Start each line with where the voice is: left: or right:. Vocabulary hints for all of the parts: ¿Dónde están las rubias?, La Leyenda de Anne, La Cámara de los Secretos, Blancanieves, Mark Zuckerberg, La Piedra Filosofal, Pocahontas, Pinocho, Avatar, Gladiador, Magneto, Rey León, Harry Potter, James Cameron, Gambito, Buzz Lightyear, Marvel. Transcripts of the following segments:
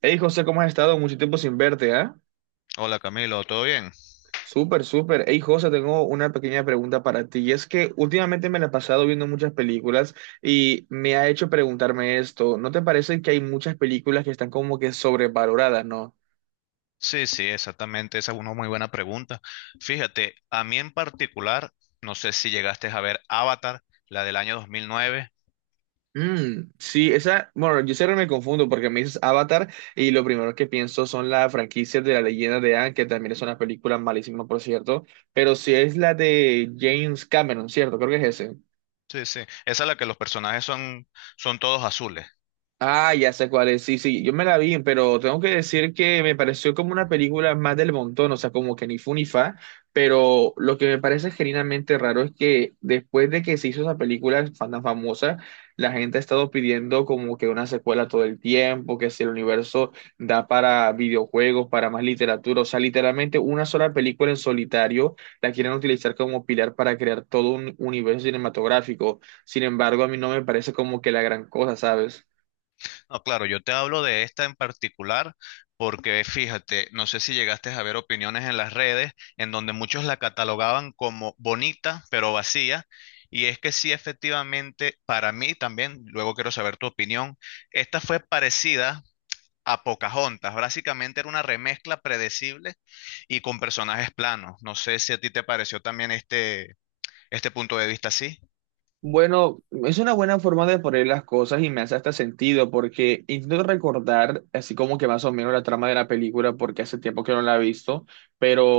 right: Hey José, ¿cómo has estado? Mucho tiempo sin verte, ¿ah?
left: Hola Camilo, ¿todo bien?
right: Súper, súper. Hey José, tengo una pequeña pregunta para ti. Y es que últimamente me la he pasado viendo muchas películas y me ha hecho preguntarme esto. ¿No te parece que hay muchas películas que están como que sobrevaloradas, no?
left: Sí, exactamente, esa es una muy buena pregunta. Fíjate, a mí en particular, no sé si llegaste a ver Avatar, la del año 2009.
right: Mm, sí, esa, bueno, yo siempre me confundo porque me dices Avatar y lo primero que pienso son las franquicias de La Leyenda de Anne, que también es una película malísima, por cierto, pero si es la de James Cameron, ¿cierto? Creo que es ese.
left: Sí, esa es la que los personajes son todos azules.
right: Ah, ya sé cuál es. Sí, sí, yo me la vi, pero tengo que decir que me pareció como una película más del montón, o sea, como que ni fu ni fa, pero lo que me parece genuinamente raro es que después de que se hizo esa película tan famosa, la gente ha estado pidiendo como que una secuela todo el tiempo, que si el universo da para videojuegos, para más literatura, o sea, literalmente una sola película en solitario la quieren utilizar como pilar para crear todo un universo cinematográfico. Sin embargo, a mí no me parece como que la gran cosa, ¿sabes?
left: No, claro, yo te hablo de esta en particular porque fíjate, no sé si llegaste a ver opiniones en las redes en donde muchos la catalogaban como bonita pero vacía. Y es que sí, efectivamente, para mí también, luego quiero saber tu opinión, esta fue parecida a Pocahontas. Básicamente era una remezcla predecible y con personajes planos. No sé si a ti te pareció también este punto de vista así.
right: Bueno, es una buena forma de poner las cosas y me hace hasta sentido porque intento recordar así como que más o menos la trama de la película porque hace tiempo que no la he visto,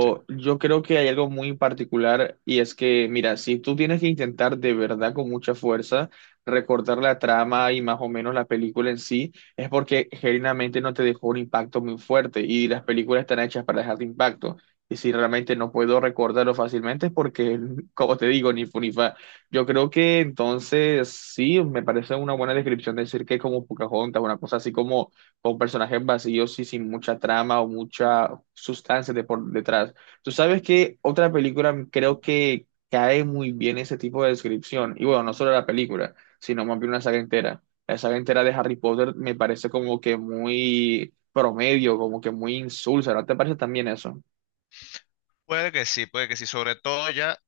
left: Sí.
right: yo creo que hay algo muy particular y es que, mira, si tú tienes que intentar de verdad con mucha fuerza recordar la trama y más o menos la película en sí, es porque genuinamente no te dejó un impacto muy fuerte y las películas están hechas para dejar impacto. Y si realmente no puedo recordarlo fácilmente es porque, como te digo, ni fu ni fa. Yo creo que entonces sí, me parece una buena descripción decir que es como Pocahontas, una cosa así como con personajes vacíos y sin mucha trama o mucha sustancia de por detrás. Tú sabes que otra película creo que cae muy bien ese tipo de descripción, y bueno, no solo la película, sino más bien una saga entera. La saga entera de Harry Potter me parece como que muy promedio, como que muy insulsa, ¿no te parece también eso?
left: Puede que sí, puede que sí. Sobre todo ya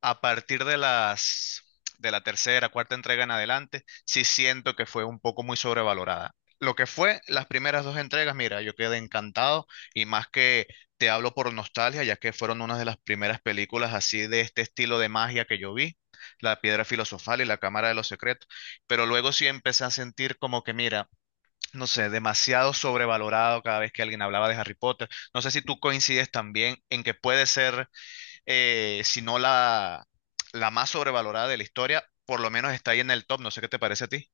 left: a partir de las de la tercera, cuarta entrega en adelante, sí siento que fue un poco muy sobrevalorada. Lo que fue las primeras dos entregas, mira, yo quedé encantado y más que te hablo por nostalgia, ya que fueron una de las primeras películas así de este estilo de magia que yo vi, La Piedra Filosofal y La Cámara de los Secretos, pero luego sí empecé a sentir como que, mira, no sé, demasiado sobrevalorado cada vez que alguien hablaba de Harry Potter. No sé si tú coincides también en que puede ser si no la, la más sobrevalorada de la historia, por lo menos está ahí en el top. No sé qué te parece a ti.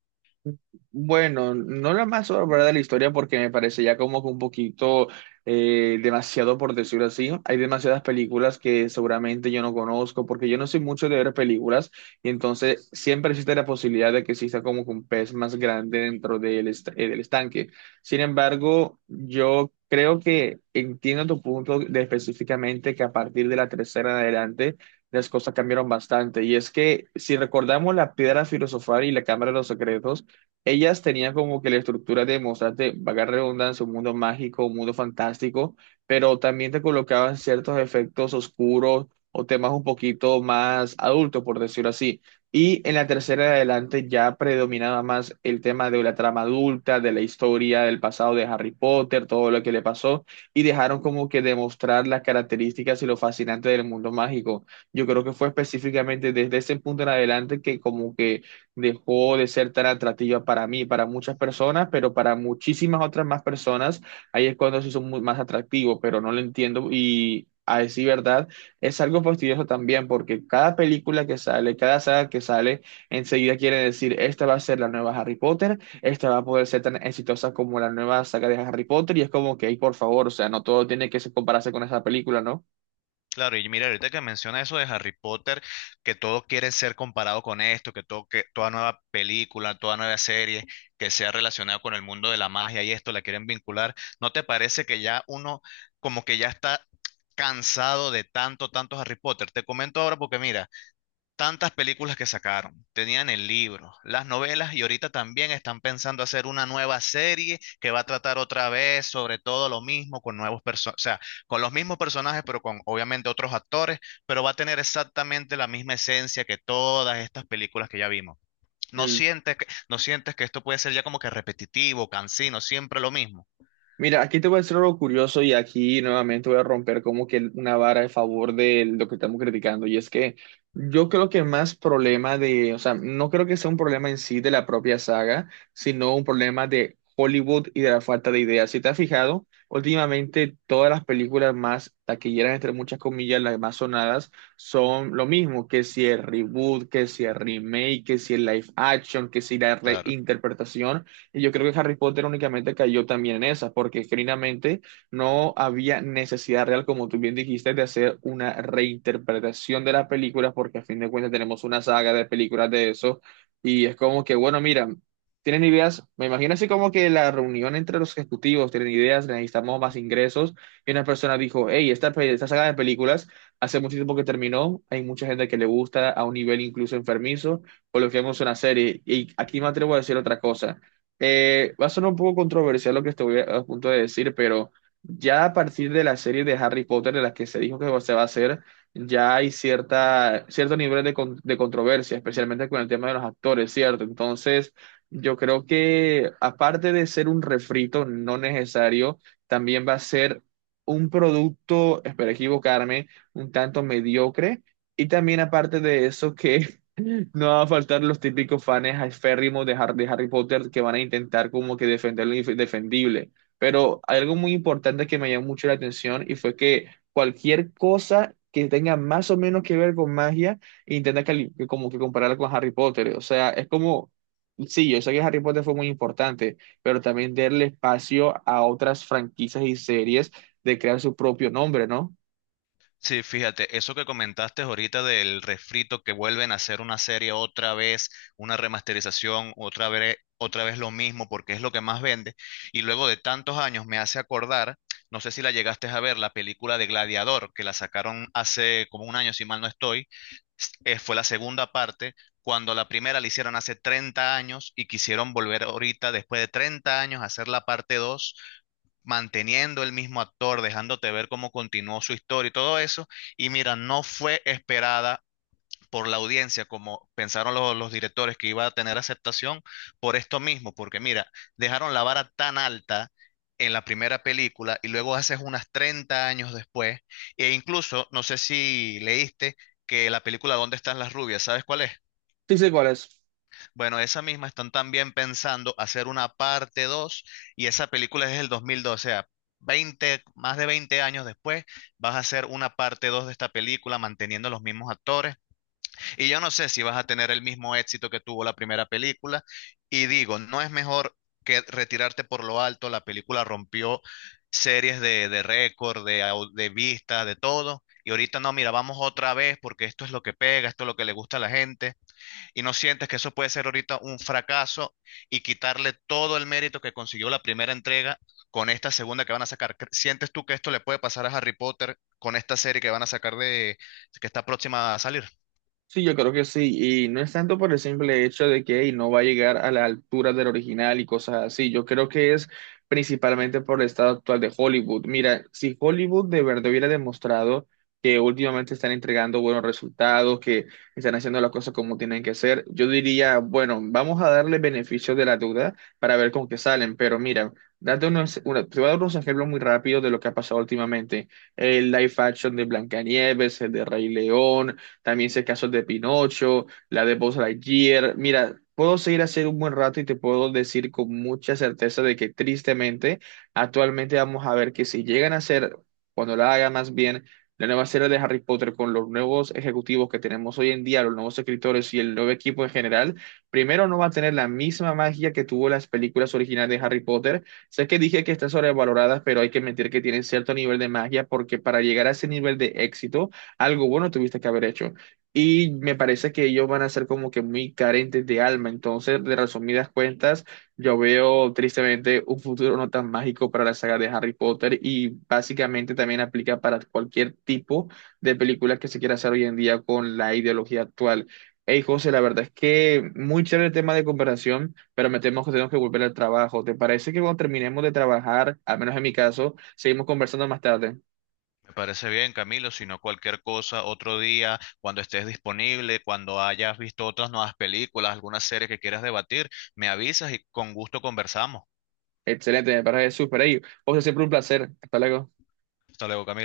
right: Bueno, no la más sobrevalorada de la historia porque me parece ya como que un poquito demasiado por decirlo así. Hay demasiadas películas que seguramente yo no conozco porque yo no soy mucho de ver películas y entonces siempre existe la posibilidad de que exista como que un pez más grande dentro del, del estanque. Sin embargo, yo creo que entiendo tu punto de específicamente que a partir de la tercera en adelante las cosas cambiaron bastante y es que si recordamos la piedra filosofal y la cámara de los secretos, ellas tenían como que la estructura de mostrarte, vaga redundancia, un mundo mágico, un mundo fantástico, pero también te colocaban ciertos efectos oscuros o temas un poquito más adultos, por decirlo así. Y en la tercera de adelante ya predominaba más el tema de la trama adulta, de la historia, del pasado de Harry Potter, todo lo que le pasó, y dejaron como que demostrar las características y lo fascinante del mundo mágico. Yo creo que fue específicamente desde ese punto en adelante que como que dejó de ser tan atractiva para mí, para muchas personas, pero para muchísimas otras más personas, ahí es cuando se hizo más atractivo, pero no lo entiendo y a decir verdad, es algo fastidioso también porque cada película que sale, cada saga que sale, enseguida quiere decir, esta va a ser la nueva Harry Potter, esta va a poder ser tan exitosa como la nueva saga de Harry Potter y es como que, "Ey, por favor, o sea, no todo tiene que compararse con esa película, ¿no?"
left: Claro, y mira, ahorita que menciona eso de Harry Potter, que todo quiere ser comparado con esto, que todo, que toda nueva película, toda nueva serie que sea relacionada con el mundo de la magia y esto la quieren vincular, ¿no te parece que ya uno como que ya está cansado de tanto Harry Potter? Te comento ahora porque mira, tantas películas que sacaron, tenían el libro, las novelas y ahorita también están pensando hacer una nueva serie que va a tratar otra vez sobre todo lo mismo con nuevos personajes, o sea, con los mismos personajes pero con obviamente otros actores, pero va a tener exactamente la misma esencia que todas estas películas que ya vimos. ¿No sientes que esto puede ser ya como que repetitivo, cansino, siempre lo mismo?
right: Mira, aquí te voy a decir algo curioso y aquí nuevamente voy a romper como que una vara a favor de lo que estamos criticando. Y es que yo creo que más problema de, o sea, no creo que sea un problema en sí de la propia saga, sino un problema de Hollywood y de la falta de ideas. Si te has fijado, últimamente todas las películas más taquilleras, entre muchas comillas, las más sonadas, son lo mismo, que si el reboot, que si el remake, que si el live action, que si la
left: Claro.
right: reinterpretación. Y yo creo que Harry Potter únicamente cayó también en esa, porque genuinamente no había necesidad real, como tú bien dijiste, de hacer una reinterpretación de las películas, porque a fin de cuentas tenemos una saga de películas de eso. Y es como que, bueno, mira, tienen ideas, me imagino así como que la reunión entre los ejecutivos, tienen ideas, necesitamos más ingresos. Y una persona dijo, hey, esta, esta saga de películas hace mucho tiempo que terminó, hay mucha gente que le gusta a un nivel incluso enfermizo, coloquemos una serie. Y aquí me atrevo a decir otra cosa. Va a sonar un poco controversial lo que estoy a punto de decir, pero ya a partir de la serie de Harry Potter de las que se dijo que se va a hacer, ya hay cierta, cierto nivel de, de controversia, especialmente con el tema de los actores, ¿cierto? Entonces, yo creo que aparte de ser un refrito no necesario, también va a ser un producto, espero equivocarme, un tanto mediocre. Y también aparte de eso, que no va a faltar los típicos fans aférrimos de Harry Potter que van a intentar como que defender lo indefendible. Pero hay algo muy importante que me llamó mucho la atención y fue que cualquier cosa que tenga más o menos que ver con magia, intenta como que compararla con Harry Potter. O sea, es como, sí, yo sé que Harry Potter fue muy importante, pero también darle espacio a otras franquicias y series de crear su propio nombre, ¿no?
left: Sí, fíjate, eso que comentaste ahorita del refrito que vuelven a hacer una serie otra vez, una remasterización, otra vez lo mismo, porque es lo que más vende. Y luego de tantos años me hace acordar, no sé si la llegaste a ver, la película de Gladiador, que la sacaron hace como un año, si mal no estoy, fue la segunda parte, cuando la primera la hicieron hace 30 años y quisieron volver ahorita, después de 30 años, a hacer la parte 2 manteniendo el mismo actor, dejándote ver cómo continuó su historia y todo eso. Y mira, no fue esperada por la audiencia, como pensaron los directores que iba a tener aceptación, por esto mismo, porque mira, dejaron la vara tan alta en la primera película y luego haces unas 30 años después, e incluso, no sé si leíste que la película ¿Dónde están las rubias? ¿Sabes cuál es?
right: Sí sé cuál es.
left: Bueno, esa misma están también pensando hacer una parte 2 y esa película es del 2012, o sea, más de 20 años después vas a hacer una parte 2 de esta película manteniendo los mismos actores y yo no sé si vas a tener el mismo éxito que tuvo la primera película. Y digo, no es mejor que retirarte por lo alto. La película rompió series de récord, de vistas, de todo. Y ahorita no, mira, vamos otra vez porque esto es lo que pega, esto es lo que le gusta a la gente. Y no sientes que eso puede ser ahorita un fracaso y quitarle todo el mérito que consiguió la primera entrega con esta segunda que van a sacar. ¿Sientes tú que esto le puede pasar a Harry Potter con esta serie que van a sacar de que está próxima a salir?
right: Sí, yo creo que sí, y no es tanto por el simple hecho de que hey, no va a llegar a la altura del original y cosas así, yo creo que es principalmente por el estado actual de Hollywood. Mira, si Hollywood de verdad hubiera demostrado que últimamente están entregando buenos resultados, que están haciendo las cosas como tienen que ser, yo diría, bueno, vamos a darle beneficio de la duda para ver con qué salen, pero mira, date te voy a dar unos ejemplos muy rápidos de lo que ha pasado últimamente, el live action de Blancanieves, el de Rey León, también sé casos de Pinocho, la de Buzz Lightyear. Mira, puedo seguir así un buen rato y te puedo decir con mucha certeza de que tristemente, actualmente vamos a ver que si llegan a hacer, cuando la haga más bien, la nueva serie de Harry Potter con los nuevos ejecutivos que tenemos hoy en día, los nuevos escritores y el nuevo equipo en general, primero no va a tener la misma magia que tuvo las películas originales de Harry Potter. Sé que dije que están sobrevaloradas, pero hay que admitir que tienen cierto nivel de magia porque para llegar a ese nivel de éxito, algo bueno tuviste que haber hecho. Y me parece que ellos van a ser como que muy carentes de alma. Entonces, de resumidas cuentas, yo veo tristemente un futuro no tan mágico para la saga de Harry Potter y básicamente también aplica para cualquier tipo de película que se quiera hacer hoy en día con la ideología actual. Hey, José, la verdad es que muy chévere el tema de comparación, pero me temo que tenemos que volver al trabajo. ¿Te parece que cuando terminemos de trabajar, al menos en mi caso, seguimos conversando más tarde?
left: Me parece bien, Camilo, si no cualquier cosa, otro día, cuando estés disponible, cuando hayas visto otras nuevas películas, alguna serie que quieras debatir, me avisas y con gusto conversamos.
right: Excelente, me parece súper. Hey, José, siempre un placer. Hasta luego.
left: Hasta luego, Camilo.